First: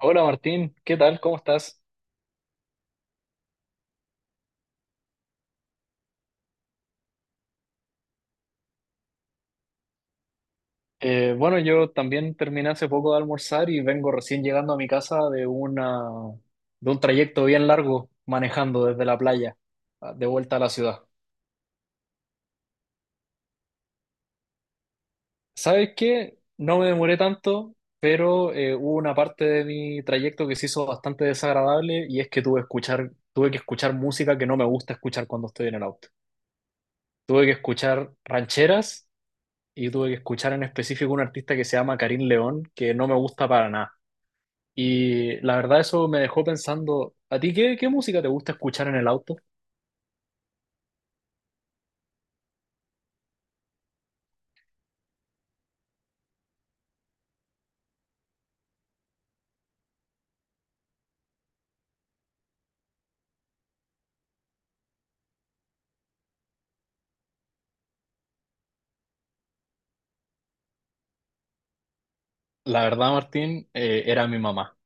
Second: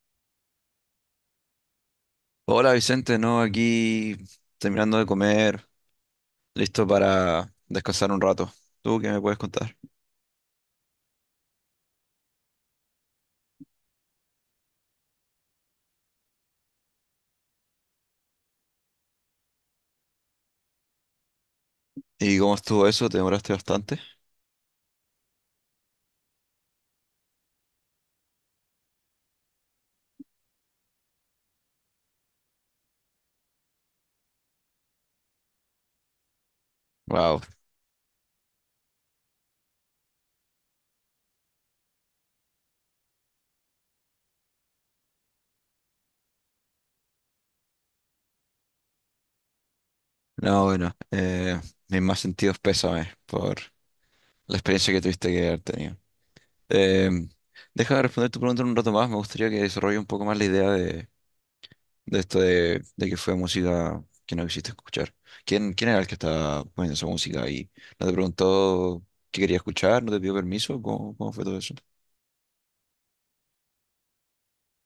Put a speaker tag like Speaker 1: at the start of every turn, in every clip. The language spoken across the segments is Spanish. Speaker 1: Hola Martín, ¿qué tal? ¿Cómo estás?
Speaker 2: Hola Vicente, no, aquí terminando de comer, listo para descansar un rato. ¿Tú qué me puedes contar?
Speaker 1: Bueno, yo también terminé hace poco de almorzar y vengo recién llegando a mi casa de un trayecto bien largo manejando desde la playa de vuelta a la ciudad.
Speaker 2: ¿Y cómo estuvo eso? ¿Te demoraste bastante?
Speaker 1: ¿Sabes qué? No me demoré tanto, pero hubo una parte de mi trayecto que se hizo bastante desagradable y es que tuve que escuchar música que no me gusta escuchar cuando estoy en el auto.
Speaker 2: Wow.
Speaker 1: Tuve que escuchar rancheras y tuve que escuchar en específico un artista que se llama Karim León, que no me gusta para nada. Y la verdad eso me dejó pensando, ¿a ti qué música te gusta escuchar en el auto?
Speaker 2: No, bueno, mis más sentidos pésames por la experiencia que tuviste que haber tenido. Eh, Déjame responder tu pregunta en un rato más, me gustaría que desarrolle un poco más la idea de esto de que fue música que no quisiste escuchar. ¿Quién era el que estaba poniendo esa música ahí? ¿No te preguntó qué quería escuchar? ¿No te pidió permiso? ¿Cómo fue todo eso?
Speaker 1: La verdad, Martín, era mi mamá.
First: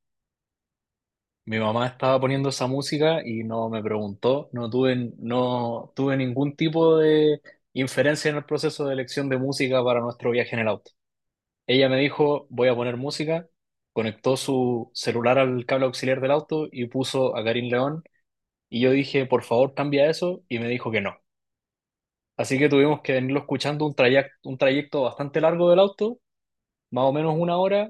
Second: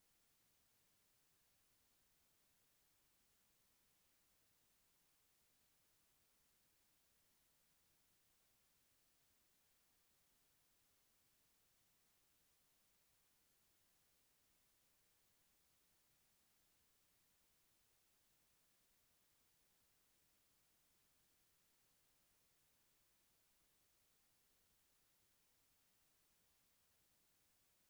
Speaker 1: Mi mamá estaba poniendo esa música y no me preguntó, no tuve ningún tipo de inferencia en el proceso de elección de música para nuestro viaje en el auto. Ella me dijo, voy a poner música, conectó su celular al cable auxiliar del auto y puso a Karim León y yo dije, por favor, cambia eso y me dijo que no. Así que tuvimos que venirlo escuchando un trayecto bastante largo del auto, más o menos una hora,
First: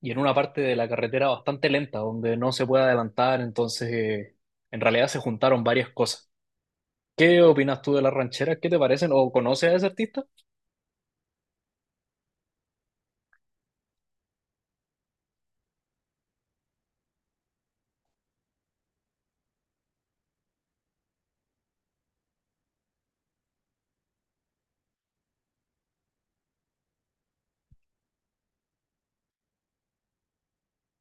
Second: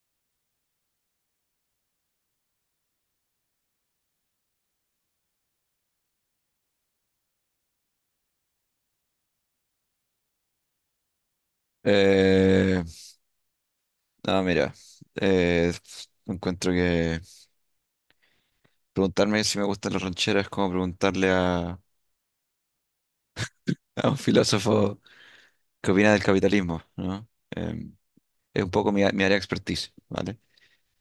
Speaker 1: y en una parte de la carretera bastante lenta, donde no se puede adelantar, entonces en realidad se juntaron varias cosas. ¿Qué opinas tú de las rancheras? ¿Qué te parecen? ¿O conoces a ese artista?
Speaker 2: Eh, no, mira, eh, encuentro que preguntarme si me gustan las rancheras es como preguntarle a un filósofo qué opina del capitalismo, ¿no? Es un poco mi área de expertise, ¿vale?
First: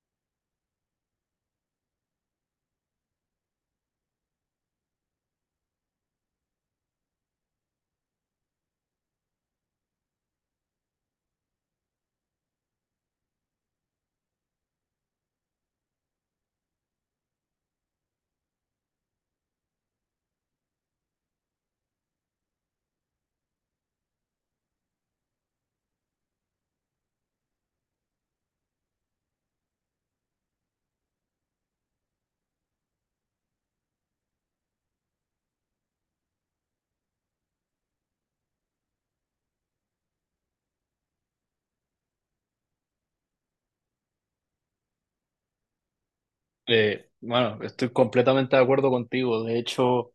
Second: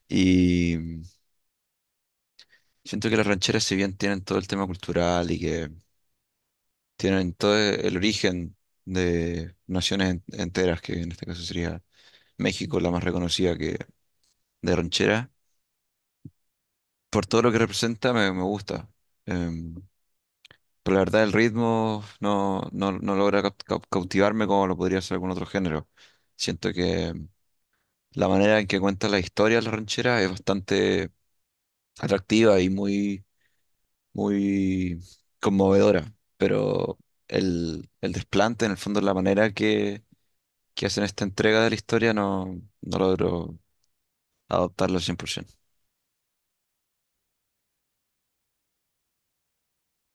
Speaker 2: Y siento que las rancheras, si bien tienen todo el tema cultural y que tienen todo el origen de naciones enteras, que en este caso sería México, la más reconocida que de ranchera. Por todo lo que representa, me gusta. Em, pero la verdad, el ritmo no logra cautivarme como lo podría hacer algún otro género. Siento que la manera en que cuenta la historia de la ranchera es bastante atractiva y muy conmovedora, pero el desplante, en el fondo, la manera que hacen esta entrega de la historia no, no logro adoptarlo al 100%.
Speaker 1: Bueno, estoy completamente de acuerdo contigo. De hecho,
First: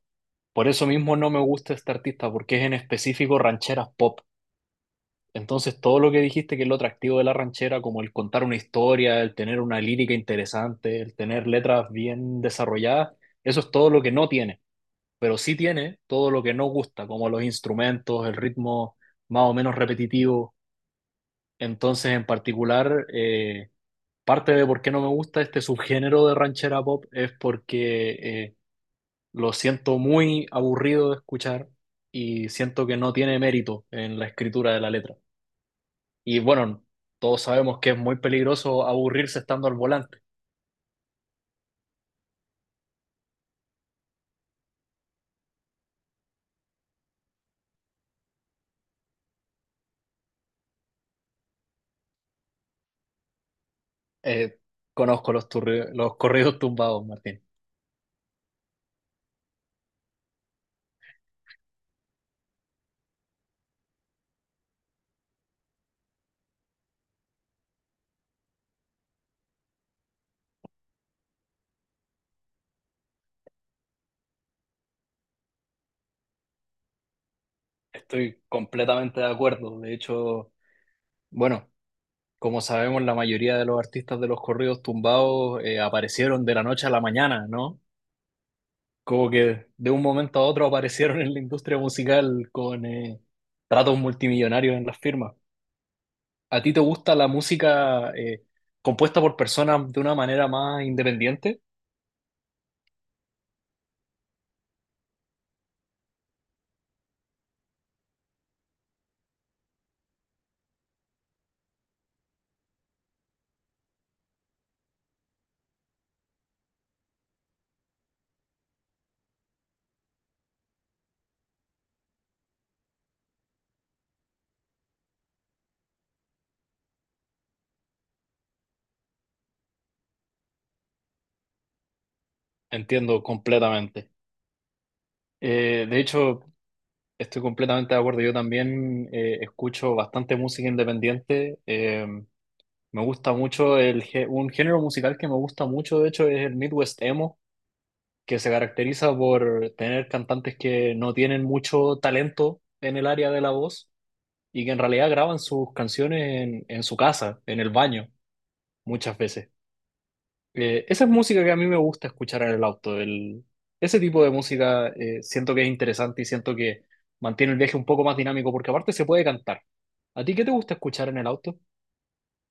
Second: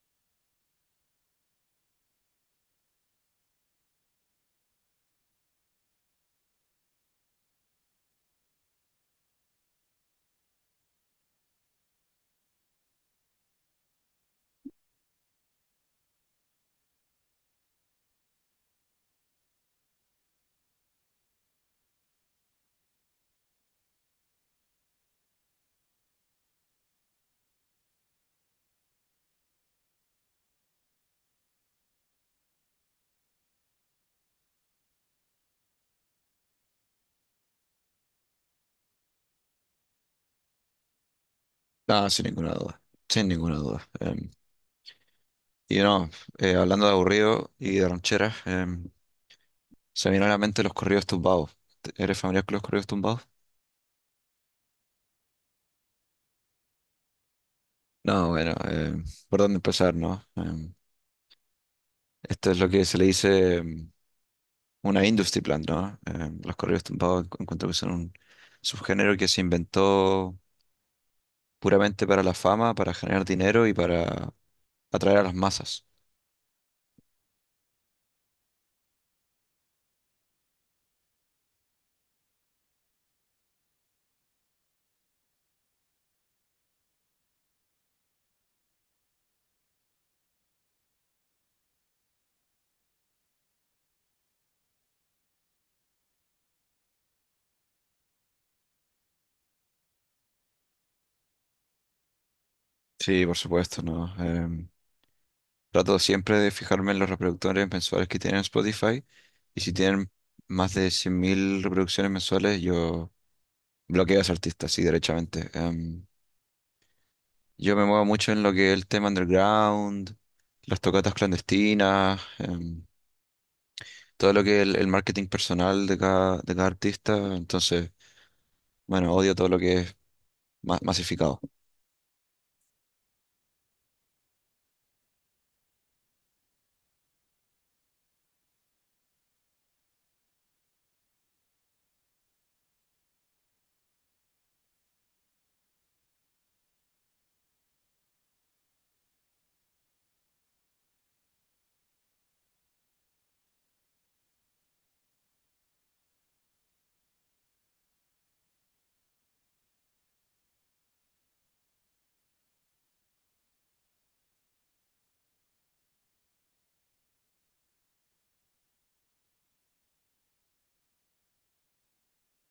Speaker 1: por eso mismo no me gusta este artista, porque es en específico rancheras pop. Entonces, todo lo que dijiste que es lo atractivo de la ranchera, como el contar una historia, el tener una lírica interesante, el tener letras bien desarrolladas, eso es todo lo que no tiene, pero sí tiene todo lo que no gusta, como los instrumentos, el ritmo más o menos repetitivo. Entonces, en particular, parte de por qué no me gusta este subgénero de ranchera pop es porque eh, lo siento muy aburrido de escuchar y siento que no tiene mérito en la escritura de la letra. Y bueno, todos sabemos que es muy peligroso aburrirse estando al volante.
Speaker 2: Ah, sin ninguna duda, sin ninguna duda. Y no, hablando de aburrido y de rancheras, se me vienen a la mente los corridos tumbados. ¿Eres familiar con los corridos tumbados?
Speaker 1: Eh, Conozco los corridos tumbados, Martín.
Speaker 2: No, bueno, ¿por dónde empezar, no? Esto es lo que se le dice una industry plant, ¿no? Los corridos tumbados encuentro que son un subgénero que se inventó puramente para la fama, para generar dinero y para atraer a las masas.
Speaker 1: Estoy completamente de acuerdo. De hecho, bueno, como sabemos, la mayoría de los artistas de los corridos tumbados aparecieron de la noche a la mañana, ¿no? Como que de un momento a otro aparecieron en la industria musical con tratos multimillonarios en las firmas. ¿A ti te gusta la música compuesta por personas de una manera más independiente?
Speaker 2: Sí, por supuesto, ¿no? Trato siempre de fijarme en los reproductores mensuales que tienen Spotify y si tienen más de 100.000 reproducciones mensuales, yo bloqueo a ese artista, sí, derechamente. Yo me muevo mucho en lo que es el tema underground, las tocatas clandestinas, todo lo que es el marketing personal de cada artista. Entonces, bueno, odio todo lo que es masificado.
Speaker 1: Entiendo completamente. De hecho, estoy completamente de acuerdo. Yo también escucho bastante música independiente. Me gusta mucho un género musical que me gusta mucho, de hecho, es el Midwest Emo, que se caracteriza por tener cantantes que no tienen mucho talento en el área de la voz y que en realidad graban sus canciones en su casa, en el baño, muchas veces. Esa es música que a mí me gusta escuchar en el auto. Ese tipo de música siento que es interesante y siento que mantiene el viaje un poco más dinámico porque aparte se puede cantar. ¿A ti qué te gusta escuchar en el auto?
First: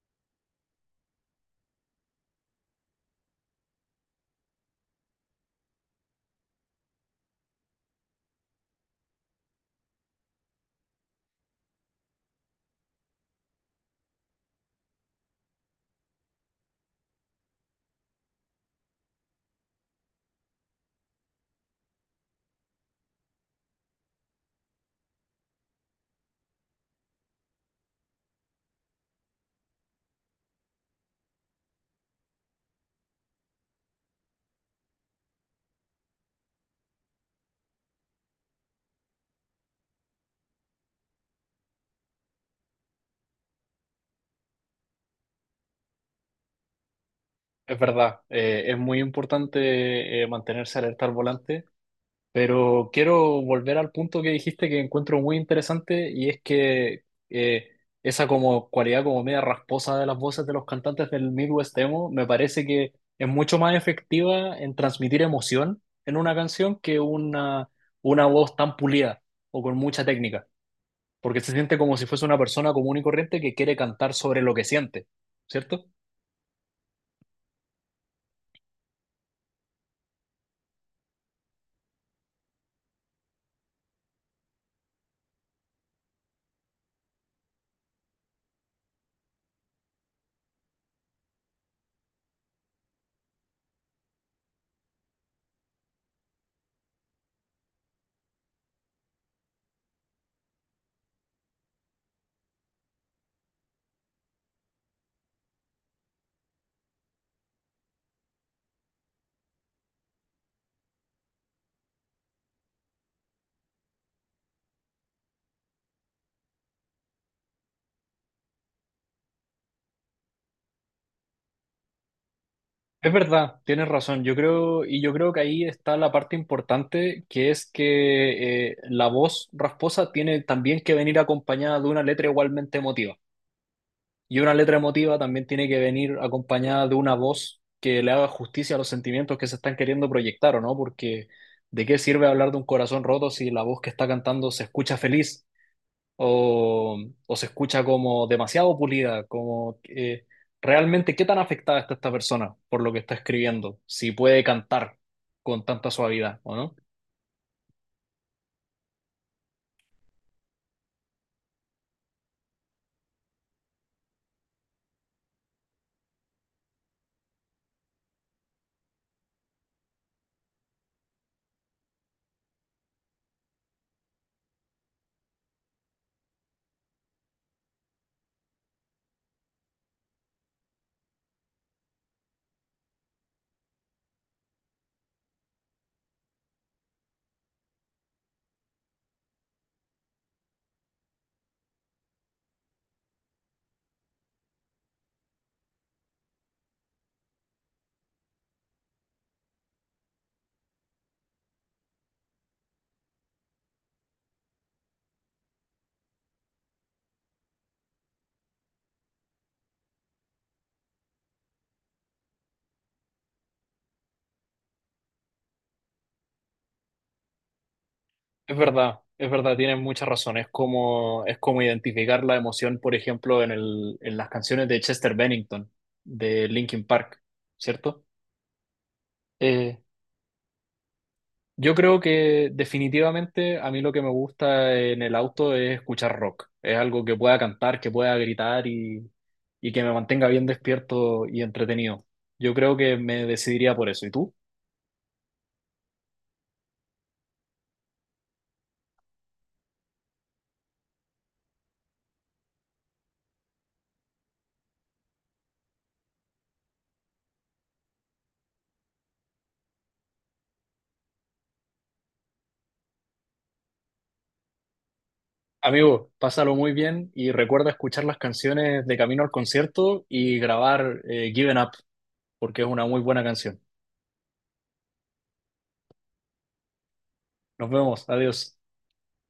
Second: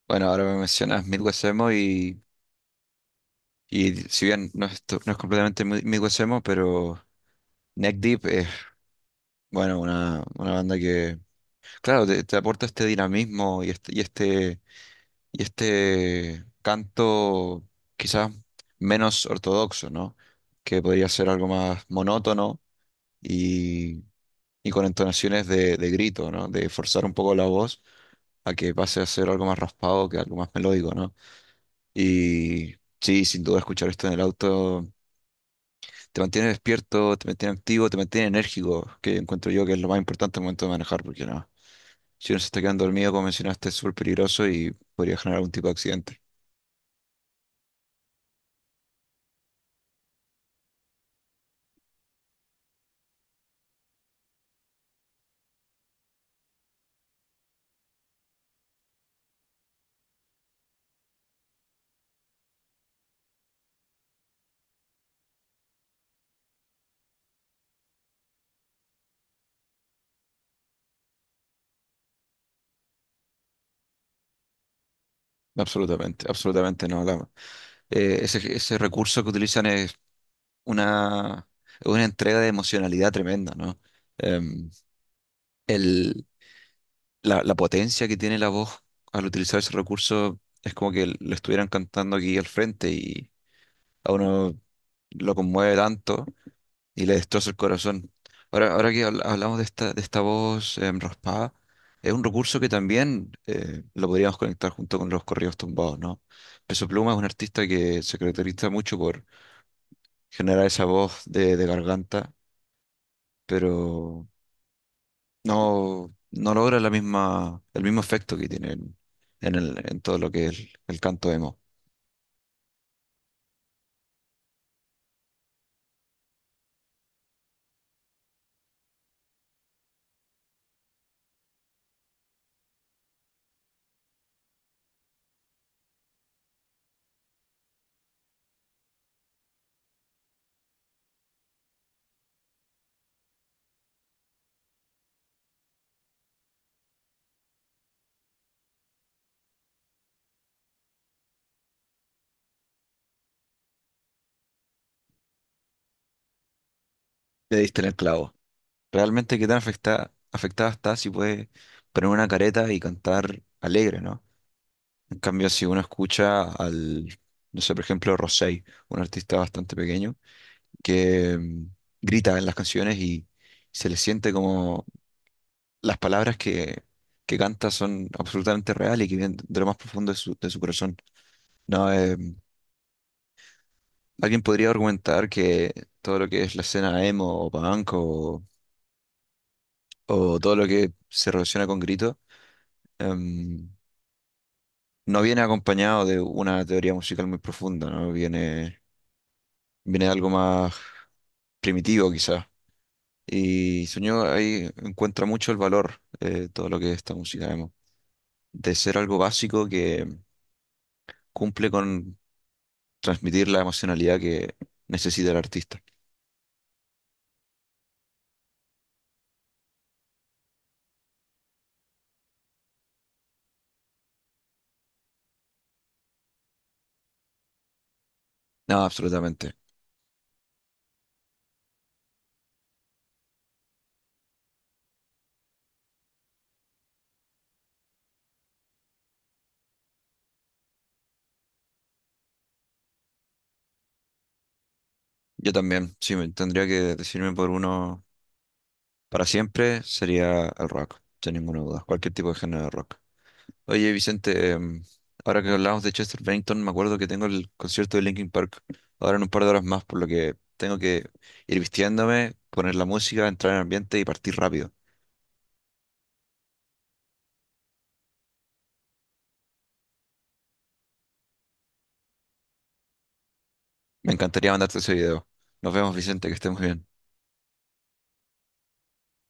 Speaker 2: Bueno, ahora me mencionas Midwest Emo y si bien no es completamente Midwest Emo, pero... Neck Deep es, bueno, una banda que, claro, te aporta este dinamismo y este canto quizás menos ortodoxo, ¿no? Que podría ser algo más monótono y, con entonaciones de grito, ¿no? De forzar un poco la voz a que pase a ser algo más raspado que algo más melódico, ¿no? Y sí, sin duda escuchar esto en el auto te mantiene despierto, te mantiene activo, te mantiene enérgico, que encuentro yo que es lo más importante al momento de manejar, porque no, si uno se está quedando dormido, como mencionaste, es súper peligroso y podría generar algún tipo de accidente.
Speaker 1: Es verdad, es muy importante mantenerse alerta al volante. Pero quiero volver al punto que dijiste que encuentro muy interesante y es que esa como cualidad como media rasposa de las voces de los cantantes del Midwest emo me parece que es mucho más efectiva en transmitir emoción en una canción que una voz tan pulida o con mucha técnica, porque se siente como si fuese una persona común y corriente que quiere cantar sobre lo que siente, ¿cierto?
Speaker 2: Absolutamente, absolutamente no. Ese recurso que utilizan es una, es una entrega de emocionalidad tremenda, ¿no? Em, el, la potencia que tiene la voz al utilizar ese recurso es como que lo estuvieran cantando aquí al frente y a uno lo conmueve tanto y le destroza el corazón. Ahora que hablamos de esta voz raspada, es un recurso que también lo podríamos conectar junto con los corridos tumbados, ¿no? Peso Pluma es un artista que se caracteriza mucho por generar esa voz de garganta, pero no, no logra la misma, el mismo efecto que tiene en, en todo lo que es el canto emo.
Speaker 1: Es verdad, tienes razón. Y yo creo que ahí está la parte importante, que es que la voz rasposa tiene también que venir acompañada de una letra igualmente emotiva. Y una letra emotiva también tiene que venir acompañada de una voz que le haga justicia a los sentimientos que se están queriendo proyectar, ¿o no? Porque ¿de qué sirve hablar de un corazón roto si la voz que está cantando se escucha feliz? O, o se escucha como demasiado pulida, como realmente qué tan afectada está esta persona por lo que está escribiendo, si puede cantar con tanta suavidad o no.
Speaker 2: Le diste en el clavo. Realmente qué tan afectada está si puede poner una careta y cantar alegre, ¿no? En cambio, si uno escucha no sé, por ejemplo, Rosé, un artista bastante pequeño, que grita en las canciones y se le siente como las palabras que canta son absolutamente reales y que vienen de lo más profundo de su corazón. No, alguien podría argumentar que todo lo que es la escena emo o punk o todo lo que se relaciona con grito em, no viene acompañado de una teoría musical muy profunda, ¿no? Viene de algo más primitivo quizás. Y Sueño ahí encuentra mucho el valor de todo lo que es esta música emo, de ser algo básico que cumple con transmitir la emocionalidad que necesita el artista.
Speaker 1: Es verdad, tienes mucha razón, es como identificar la emoción, por ejemplo, en las canciones de Chester Bennington, de Linkin Park, ¿cierto?
Speaker 2: No, absolutamente.
Speaker 1: Eh, Yo creo que definitivamente a mí lo que me gusta en el auto es escuchar rock. Es algo que pueda cantar, que pueda gritar y que me mantenga bien despierto y entretenido. Yo creo que me decidiría por eso. ¿Y tú?
Speaker 2: Yo también, sí, tendría que decidirme por uno. Para siempre sería el rock, sin ninguna duda, cualquier tipo de género de rock. Oye, Vicente, ahora que hablamos de Chester Bennington, me acuerdo que tengo el concierto de Linkin Park ahora en un par de horas más, por lo que tengo que ir vistiéndome, poner la música, entrar en el ambiente y partir rápido.
Speaker 1: Amigo, pásalo muy bien y recuerda escuchar las canciones de camino al concierto y grabar Given Up, porque es una muy buena canción.
Speaker 2: Me encantaría mandarte ese video. Nos vemos, Vicente, que estés muy bien.
Speaker 1: Nos vemos, adiós.